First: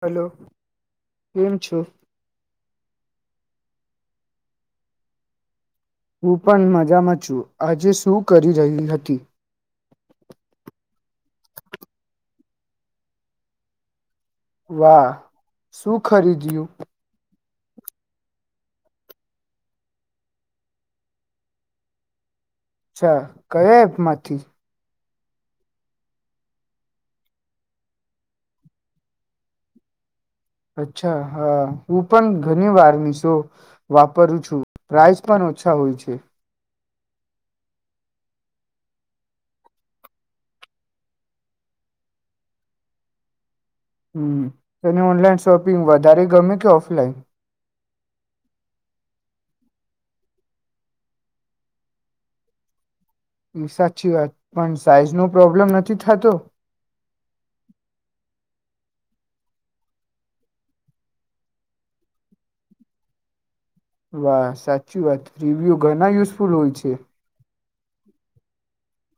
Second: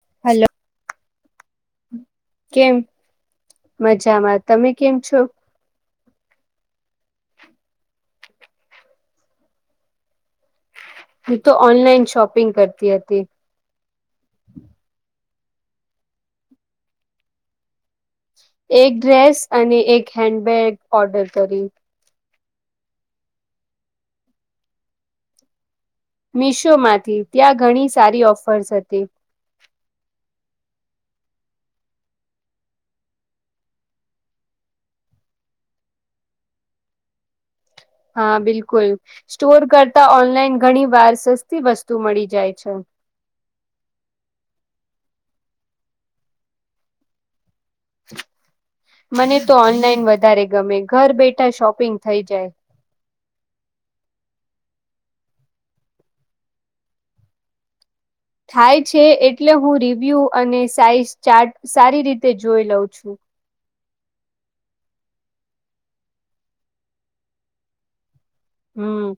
Hello. કેમ છો. કેમ મજામાં તમે કેમ છો. હું પણ મજામાં છું આજે શું કરી રહી હતી. હું તો ઓનલાઈન શોપિંગ કરતી હતી. વાહ શું ખરીદ્યું. એક ડ્રેસ અને એક હેન્ડબેગ ઓર્ડર કરી. અચ્છા કયા એપ માંથી. મિશોમાંથી ત્યાં ઘણી સારી ઓફર્સ હતી. અચ્છા હા હું પણ ઘણી વાર મિશો વાપરું છું પ્રાઇસ પણ ઓછા હોય છે. હા બિલકુલ સ્ટોર કરતા ઓનલાઈન ઘણી વાર સસ્તી વસ્તુ મળી જાય છે. હમ તને ઓનલાઈન શોપિંગ વધારે ગમે કે ઓફલાઈન. મને તો ઓનલાઈન વધારે ગમે ઘર બેઠા શોપિંગ થઈ જાય. સાચી વાત પણ સાઈઝ નો પ્રોબ્લેમ નથી થતો. હાય છે એટલે હું રિવ્યૂ અને સાઈઝ ચાર્ટ સારી રીતે જોઈ લઉં છું. વાહ સાચી વાત રિવ્યુ ઘણા યુઝફુલ હોય છે. હમ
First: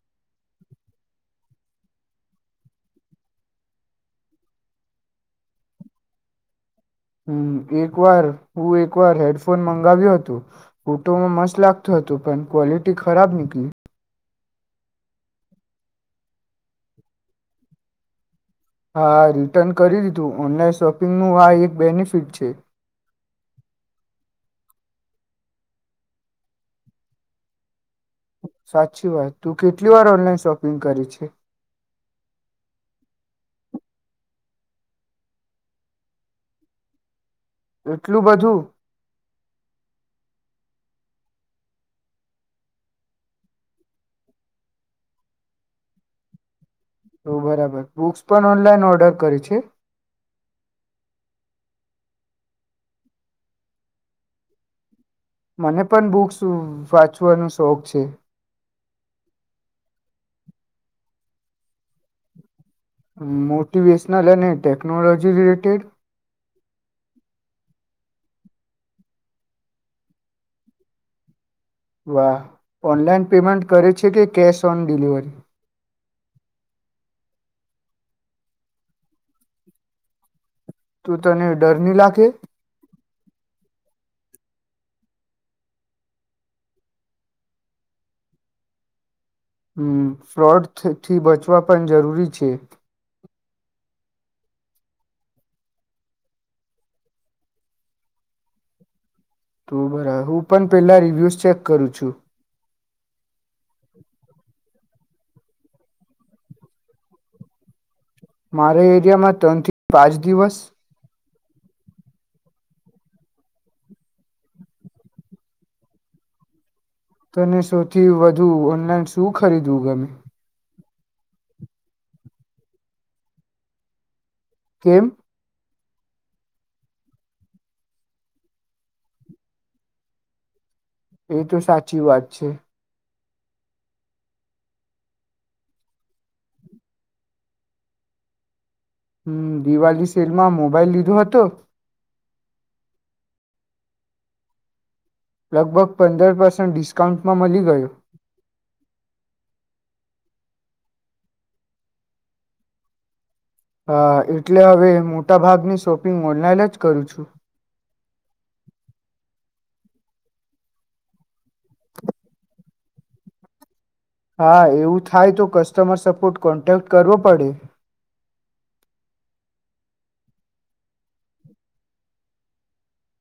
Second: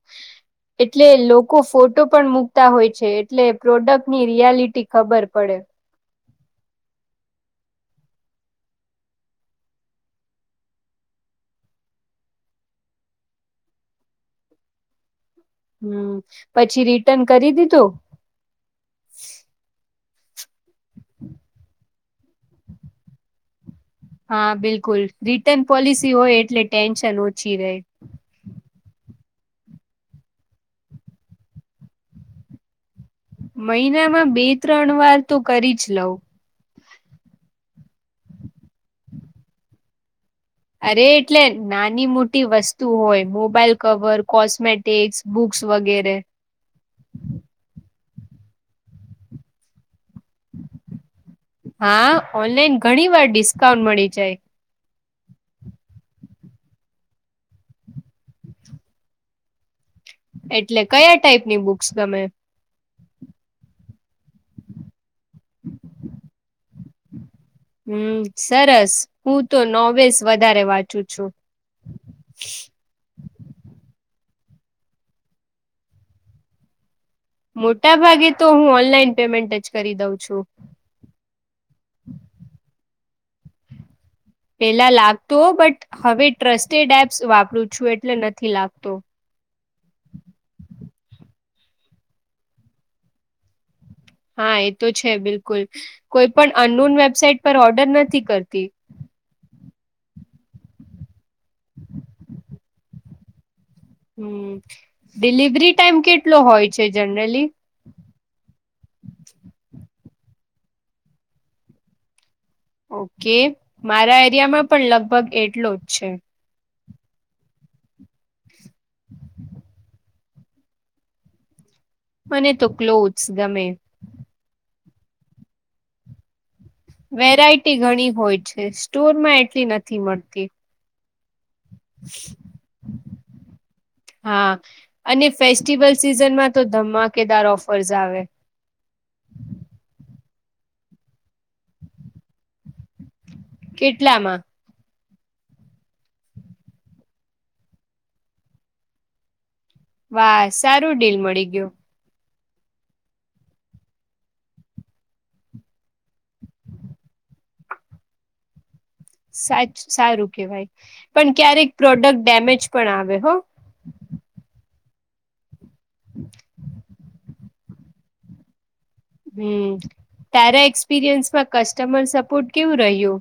એટલે લોકો ફોટો પણ મુૂકતા હોય છે એટલે પ્રોડક્ટની રિયાલિટી ખબર પડે. હમ એક વાર હું એક વાર હેડફોન મંગાવ્યો હતો ફુટોમાં મસ્ત લાગતોું હતો પણ ક્વલિટી ખરાબ નીકલી. હમ પછી રિટર્ન કરી દીધું. હા રિટર્ન કરી દીધું ઓનલાઈન શોપિંગનું આ એક બેનિફિટ છે. હા બિલકુલ રિટર્ન પોલિસી હોય એટલે ટેન્શન ઓછી રહે. સાચી વાત તું કેટલી વાર ઓનલાઈન શોપિંગ કરી છે. મહિનામાં બે ત્રણ વાર તો કરી જ લઉં. એટલું બધું. અરે એટલે નાની મોટી વસ્તુ હોય મોબાઈલ કવર કોસ્મેટિક્સ બુક્સ વગેરે. ઓ બરાબર બુક્સ પણ ઓનલાઈન ઓર્ડર કર છે. હા ઓનલાઈન ઘણી વાર ડિસ્કાઉન્ટ મળી જાય. મને પણ બુક્સ વાંચવાનો શોખ છે. એટલે કયા ટાઈપની બુક્સ તમે. મોટિવેશનલ અને ટેકનોલોજી રિલેટેડ. હમ સરસ હું તો નોવેસ વધારે વાંચું છું. વાહ ઓનલાઈન પેમેન્ટ કરે છે કે કેશ ઓન ડિલિવરી. મોટા ભાગે તો હું ઓનલાઈન પેમેન્ટ જ કરી દઉં છું. તું તને ડર નહી લાગે પેલા લાગતો બટ હવે ટ્રસ્ટેડ એપ્સ વાપરું છું એટલે નથી લાગતો. ફ્રોડથી બચવા પણ જરૂરી છે. હા એ તો છે બિલકુલ કોઈ પણ અનુન વેબસાઇટ પર ઓર્ડર નથી કરતી. તો બરા હું પણ પેલા રિવ્યસ ચેક કરું છું. હમ ડિલિવરી ટાઈમ કેટલો હોય છે જનરલી. મારે એરિયામાં ત્રણ થી પાંચ દિવસ. [inaudible] [inaudible] ઓકે મારા એરિયામાં પણ લગભગ એટલો જ છે. તને સૌથી વધુ અને શું ખરીદવું ગમે. મને તો ક્લોચસ ગમે. કેમ. વેરાયટી ઘણી હોય છે સ્ટોરમાં એટલી નથી મળતી. એ તો સાચી વાત છે. હા અને ફેસ્ટિવલ સીઝનમાં તો ધમાકેદાર ઓફર્સ આવે. હમ્મ દિવાળી સેલ માં મોબાઈલ લીધો હતો કેટલામાં. લગભગ પંદર પર્સેન્ટ ડિસ્કાઉન્ટમાં મળી ગયો. વાહ સારું ડીલ મળી ગયું. હ એટલે હવે મોટા ભાગની શોપિંગ ઓનલાઈન જ કરું છું. સાચ સારું કેવાય પણ ક્યારેક પ્રોડક્ટ ડેમેજ પણ આવે હો. હા એવું થાય તો કશ કસ્ટમર સપોર્ટ કોન્ટેક્ટ કરવો પડે. હમ્મ તારા એક્સપિરિયન્સ માં કસ્ટમર સપોર્ટ કેવું રહીયુ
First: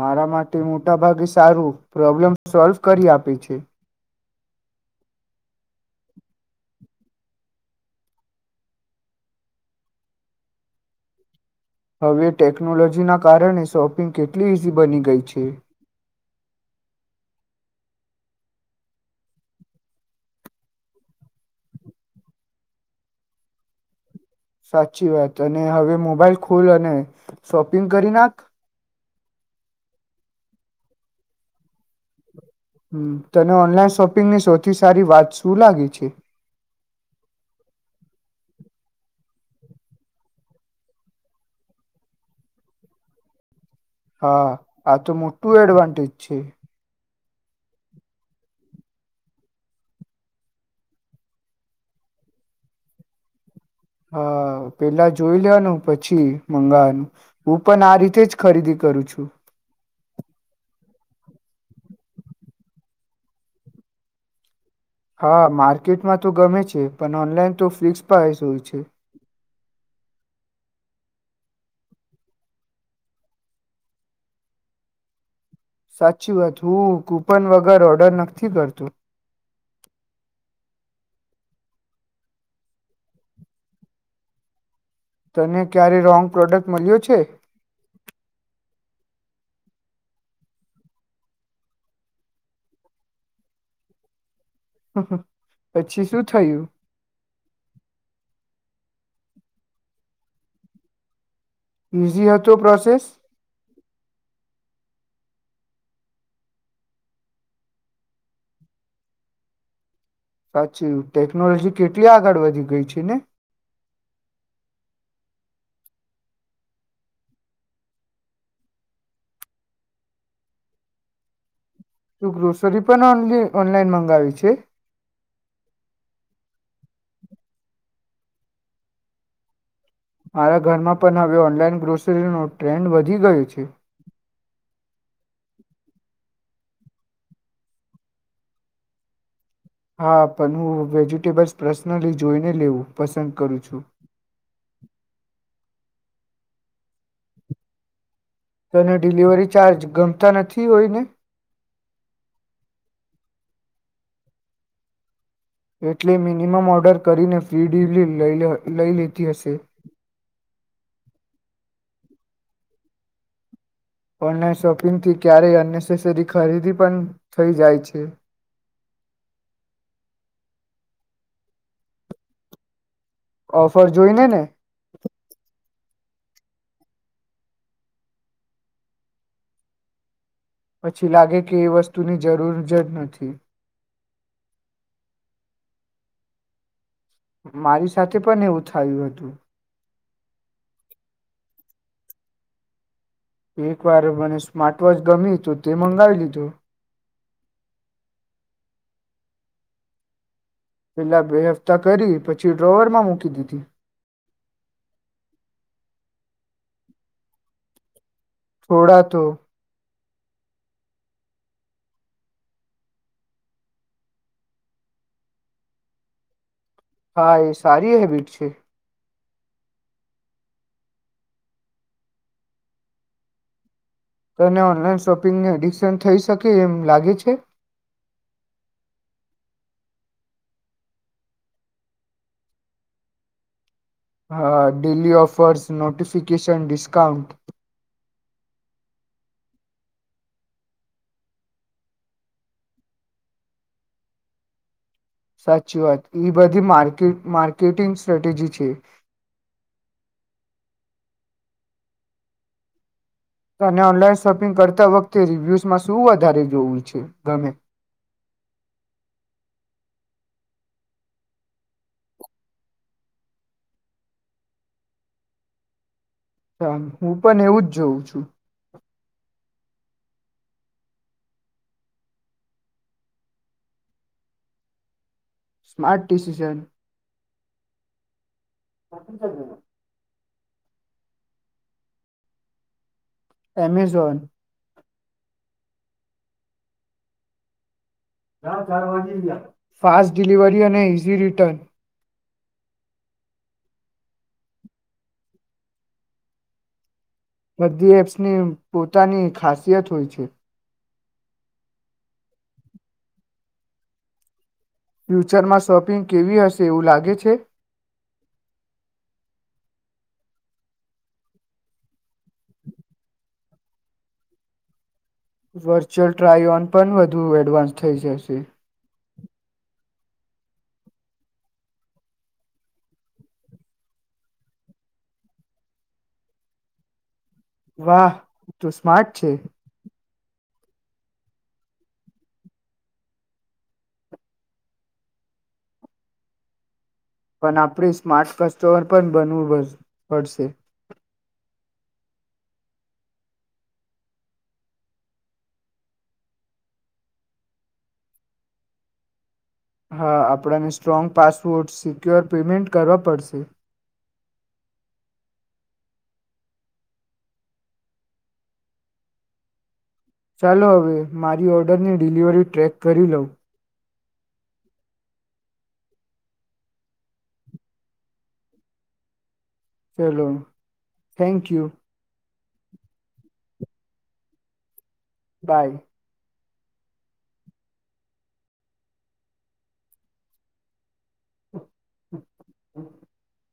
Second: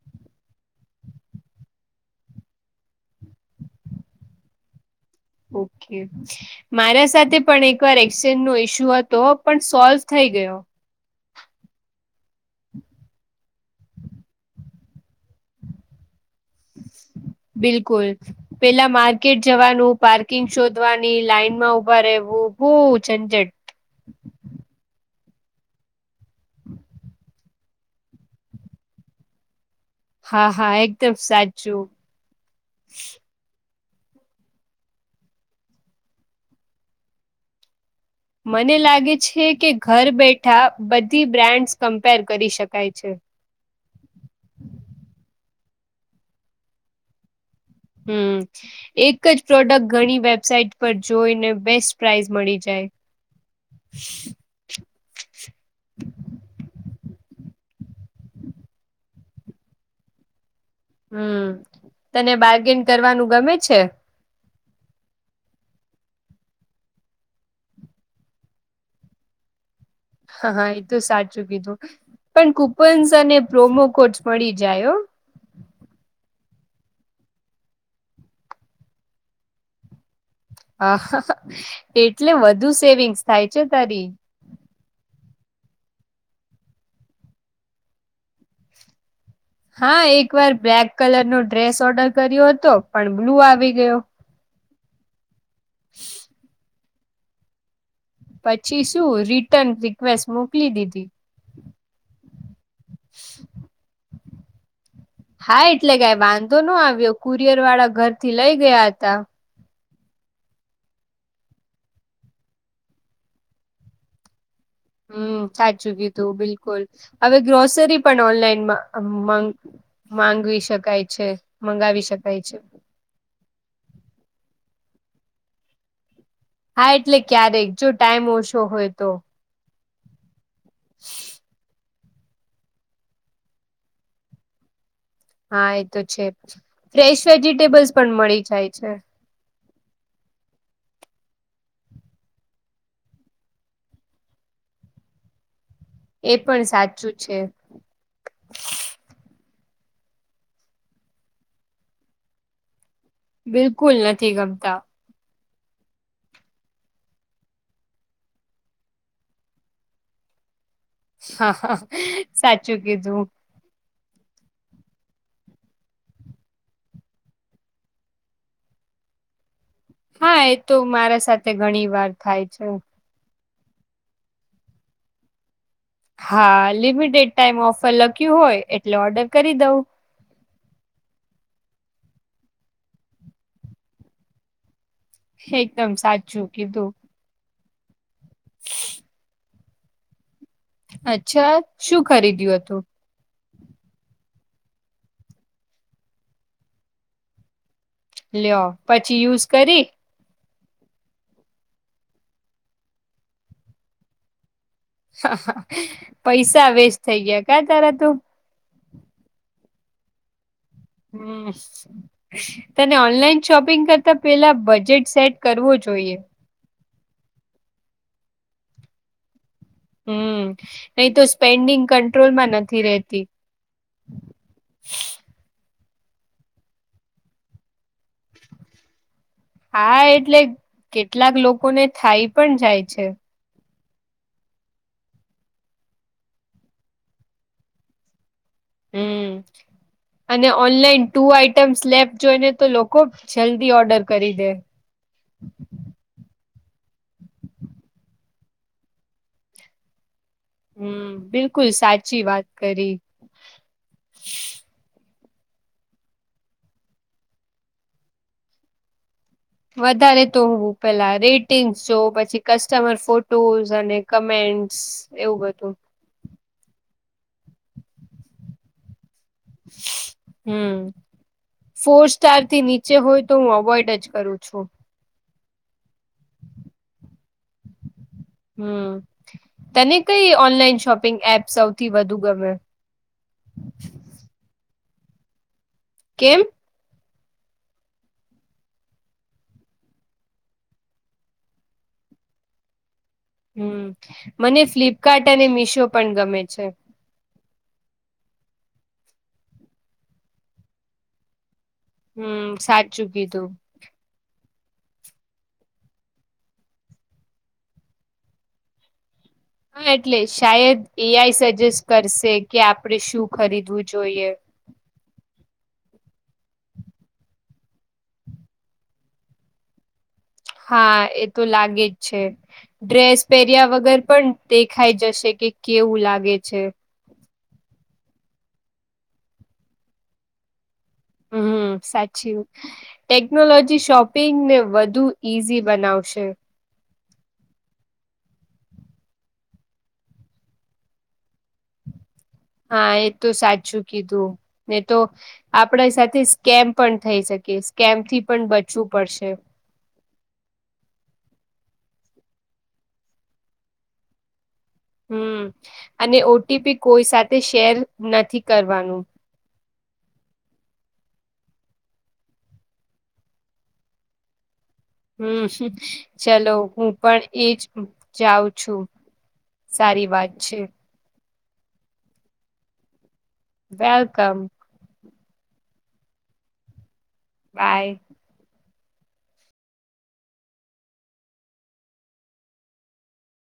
મારા માટે મોટાભાગે સારું પ્રોબ્લેમ સોલ્વ કરી આપે છે. ઓકે મારા સાથે પણ એક વાર એક્સચેન્જ નો ઈસ્યુ હતો પણ સોલ્વ થઈ ગયો. હવે ટેકનોલોજી ના કારણે શોપિંગ કેટલી ઈઝી બની ગઈ છે. બિલકુલ પેલા માર્કેટ જવાનું પાર્કિંગ શોધવાની લાઈન માં ઉભા રહેવું બહ ઝંઝટ. સાચી વાત અને હવે મોબાઈલ. ખુલ અને. શોપિંગ કરી નાખ. હા હા એકદમ સાચું. હ તોને ઓનલાઈન શપિંગની સૌથી સારી વાત શું લાગી છે. મને લાગે છે કે ઘર બેઠા બધી બ્રાન્ડ્સ કમ્પેર કરી શકાય છે. હા આ તો મોટું એડવાન્ટેજ છે. હમ્મ એક જ પ્રોડક્ટ ઘણી વેબસાઈટ પર જોઈને બેસ્ટ પ્રઇઝ મળી જાય. હા પેલા જોઈ લેનું પછી મંગાવવાનું હુ પણ આ રીતે જ ખરીદી કરું છું. હમ્મ તને બારગીન કરવાનું ગમે છે. હા માર્કેટમાં તો ગમે છે પણ ઓનલાઈન તો ફિક્સ પ્રાઇસ હોય છે. હા હા એ તો સાચું કીધું પણ કુપન્સ અને પ્રોમો કોડ મળી જાય. સાચી વાત હું કુપન વગર ઓર્ડર નથી કરતો. હ એટલે વધુ સેવિંગ્સ થાય છે તારી. તને ક્યારે રોંગ પ્રોડક્ટ મળ્યો છે. હા એક વાર બ્લેક કલર નો ડ્રેસ ઓર્ડર કર્યો હતો પણ બ્લુ આવી ગયો. હ હ. પછી શું થયું. પછી શું રિટર્ન રિક્વેસ્ટ મોકલી દીધી. ઈઝી હતો પ્રોસેસ. હા એટલે કઈ વાંધો ન આવ્યો કુરિયર વાળા ઘરથી લઈ ગયા હતા. સાચી ટેકનોલોજી કેટલી આગળ વધી ગઈ છે ને. હમ સાચુ કિધુ બિલકુલ હવે ગ્રોસરી પણ ઓનલાઈન મગ માંગવી શકાય છે. મંગાવી તું શકાય છે ગ્રોસરી પણ ઓન ઓનલાઈન મંગાવી છે. હા એટલે ક્યારેક જો ટાઈમ ઓછો હોય તો મારા ઘરમાં પણ હવે ઓનલાઈન ગ્રોસરીનો ટ્રેન્ડ વધી ગયો છે. હા એ તો છે ફ્રેશ વેજીિટેબલ્સ પણ મળી જાય છે. હા પણ હું વેજિટેબલ્સ પર્સનલી જોઈને લેવું પસંદ કરું છું. એ પણ સાચું છે. તોને ડિલિવરી ચાર્જ ગમતા નથી હોયને. બિલકુલ નથી ગમતા. એટલે મિનિમમ ઓર્ડર કરીને ફ્રી ડડીલરી લઈ લીતી હશે. હા હ સાચું કીધું. ઓનલાઈન શોપિંગથી ક્યારેય અનનેસેસરી ખરીદી પણ થઈ જાય છે. હા એ તો મારા સાથે ઘણી વાર થાય છે. ઓફર જોઈને ને. હા લિમિટેડ ટાઈમ ઓફર લખ્યું હોય એટલે ઓર્ડર કરી દઉં. પછી લાગે કે એ વસ્તુની જરૂર જ જ નથી. એકદમ સાચું કીધું. મારી સાથે પણ એવું થયું હતું. અચ્છા શું ખરીદ્યું હતું. એક વાર મને સ્માર્ટ વોચ ગમ્યું હતું તે મંગાવી લીધું. લ્યો પછી યુઝ કરી. પેલા બે હપ્તા કરી પછી ડ્રોવરમાં મૂકી દીધી. પૈસા વેસ્ટ થઈ ગયા ક્યા તાર તું. થોડા તો. [inaudible] તને ઓનલાઈન શોપિંગ કરતા પેલા બજેટ સેટ કરવો જોઈએ હા એ સારી હેબિટ છે. હમ્ નહી તો સ્પેન્ડિંગ કંટ્રોલ માં નથી રહતી તને ઓનલાઈન શોપિંગની તન થય શકે એમ લાગે છે. હા એટલે કેટલાક લોકોને થાય પણ જાય છે. હા ડેલી ઓફર્સ નોટિફિકેશન ડિસ્કાઉન્ટ હમ્ અને ઓનલાઈન ટુ આઇટમ્સ લેફ્ટ જોઈને તો લોકો જલ્દી ઓર્ડર કરી દે સાચી વાત એ બધી માર્કેટ-માર્કેટિંગ સ્ટ્રેટેજી છે. હમ્ બિલકુલ સાચી વાત કરી અને ઓનલાઈન શોપિંગ કરતા વખતેજ રિવ્યુઝમાં શું વધારે જોવું છે ગમે વધારે તો હું પેલા રેટિંગ્સ જોવ પછી કસ્ટમર ફોટોઝ અને કમેન્ટસ એવું બધું [unintelligible] હું પણ એવું જ જોઉં છું. હમ્ ફોર સ્ટાર થી નીચે હોય તો હું અવોઈડ જ કરું છું. સ્માાર્ટ ડિસિશન હમ તને કઇ ઓનલાઈન શોપિંગ એપ સૌથી વધુ ગમે એમેઝોન કેમ ફાસ્ટ ડિલિવરી અને ઇઝી રિટર્ન હમ મને ફ્લિપકાર્ટ અને મીશો પણ ગમે છે. બધી એપ્સની પોતાની ખાસિયત હોય છે. હમ સાચું કીઘું ફ્યુચરમાં શોપિંગ કેવી હશે એવું લાગે છે. હમ એટલે શાયદ એ આઈ સજેસ્ટ કરશે કે આપણેે શું ખરીદવું જોઈએ વર્ચ્યુઅલ ટ્રાય ઓન પણ વધુ એડવાન્સ થઈ જશે હા એ તો લાગે જ છે ડ્રેસ પહેર્યા વગર પણ દેખાઈ જશે કે કેવું લાગે છે. વાહ તુ સ્માર્ટ છે. હમ સાચું ટેકનોલોજી શોપિંગને વધુ ઈઝી બનાવશે પણ આપણી સ્માર્ટ કસ્ટમર પણ બનવું પડ પડશે હા એ તો સાચું કીધું ને તો આપડે સાથે સ્કેમ પણ થઈ શકે સ્કેમથી પણ બચવું પડશે હા આપણને સ્ટ્રોંગ પાસવોર્ડ સિક્યોર પેમેન્ટ કરવા પડશે હમ અને ઓ ટી પી કોઈ સાથે શેર નથી કરવાનું ચાલો હવે મારી ઓર્ડરની ડિલિવરી ટ્રેક કરી લઉં હમ ચલો હું પણ એજ જાઉં છું. સારી વાત છે. Thank you welcome bye by [inaudible]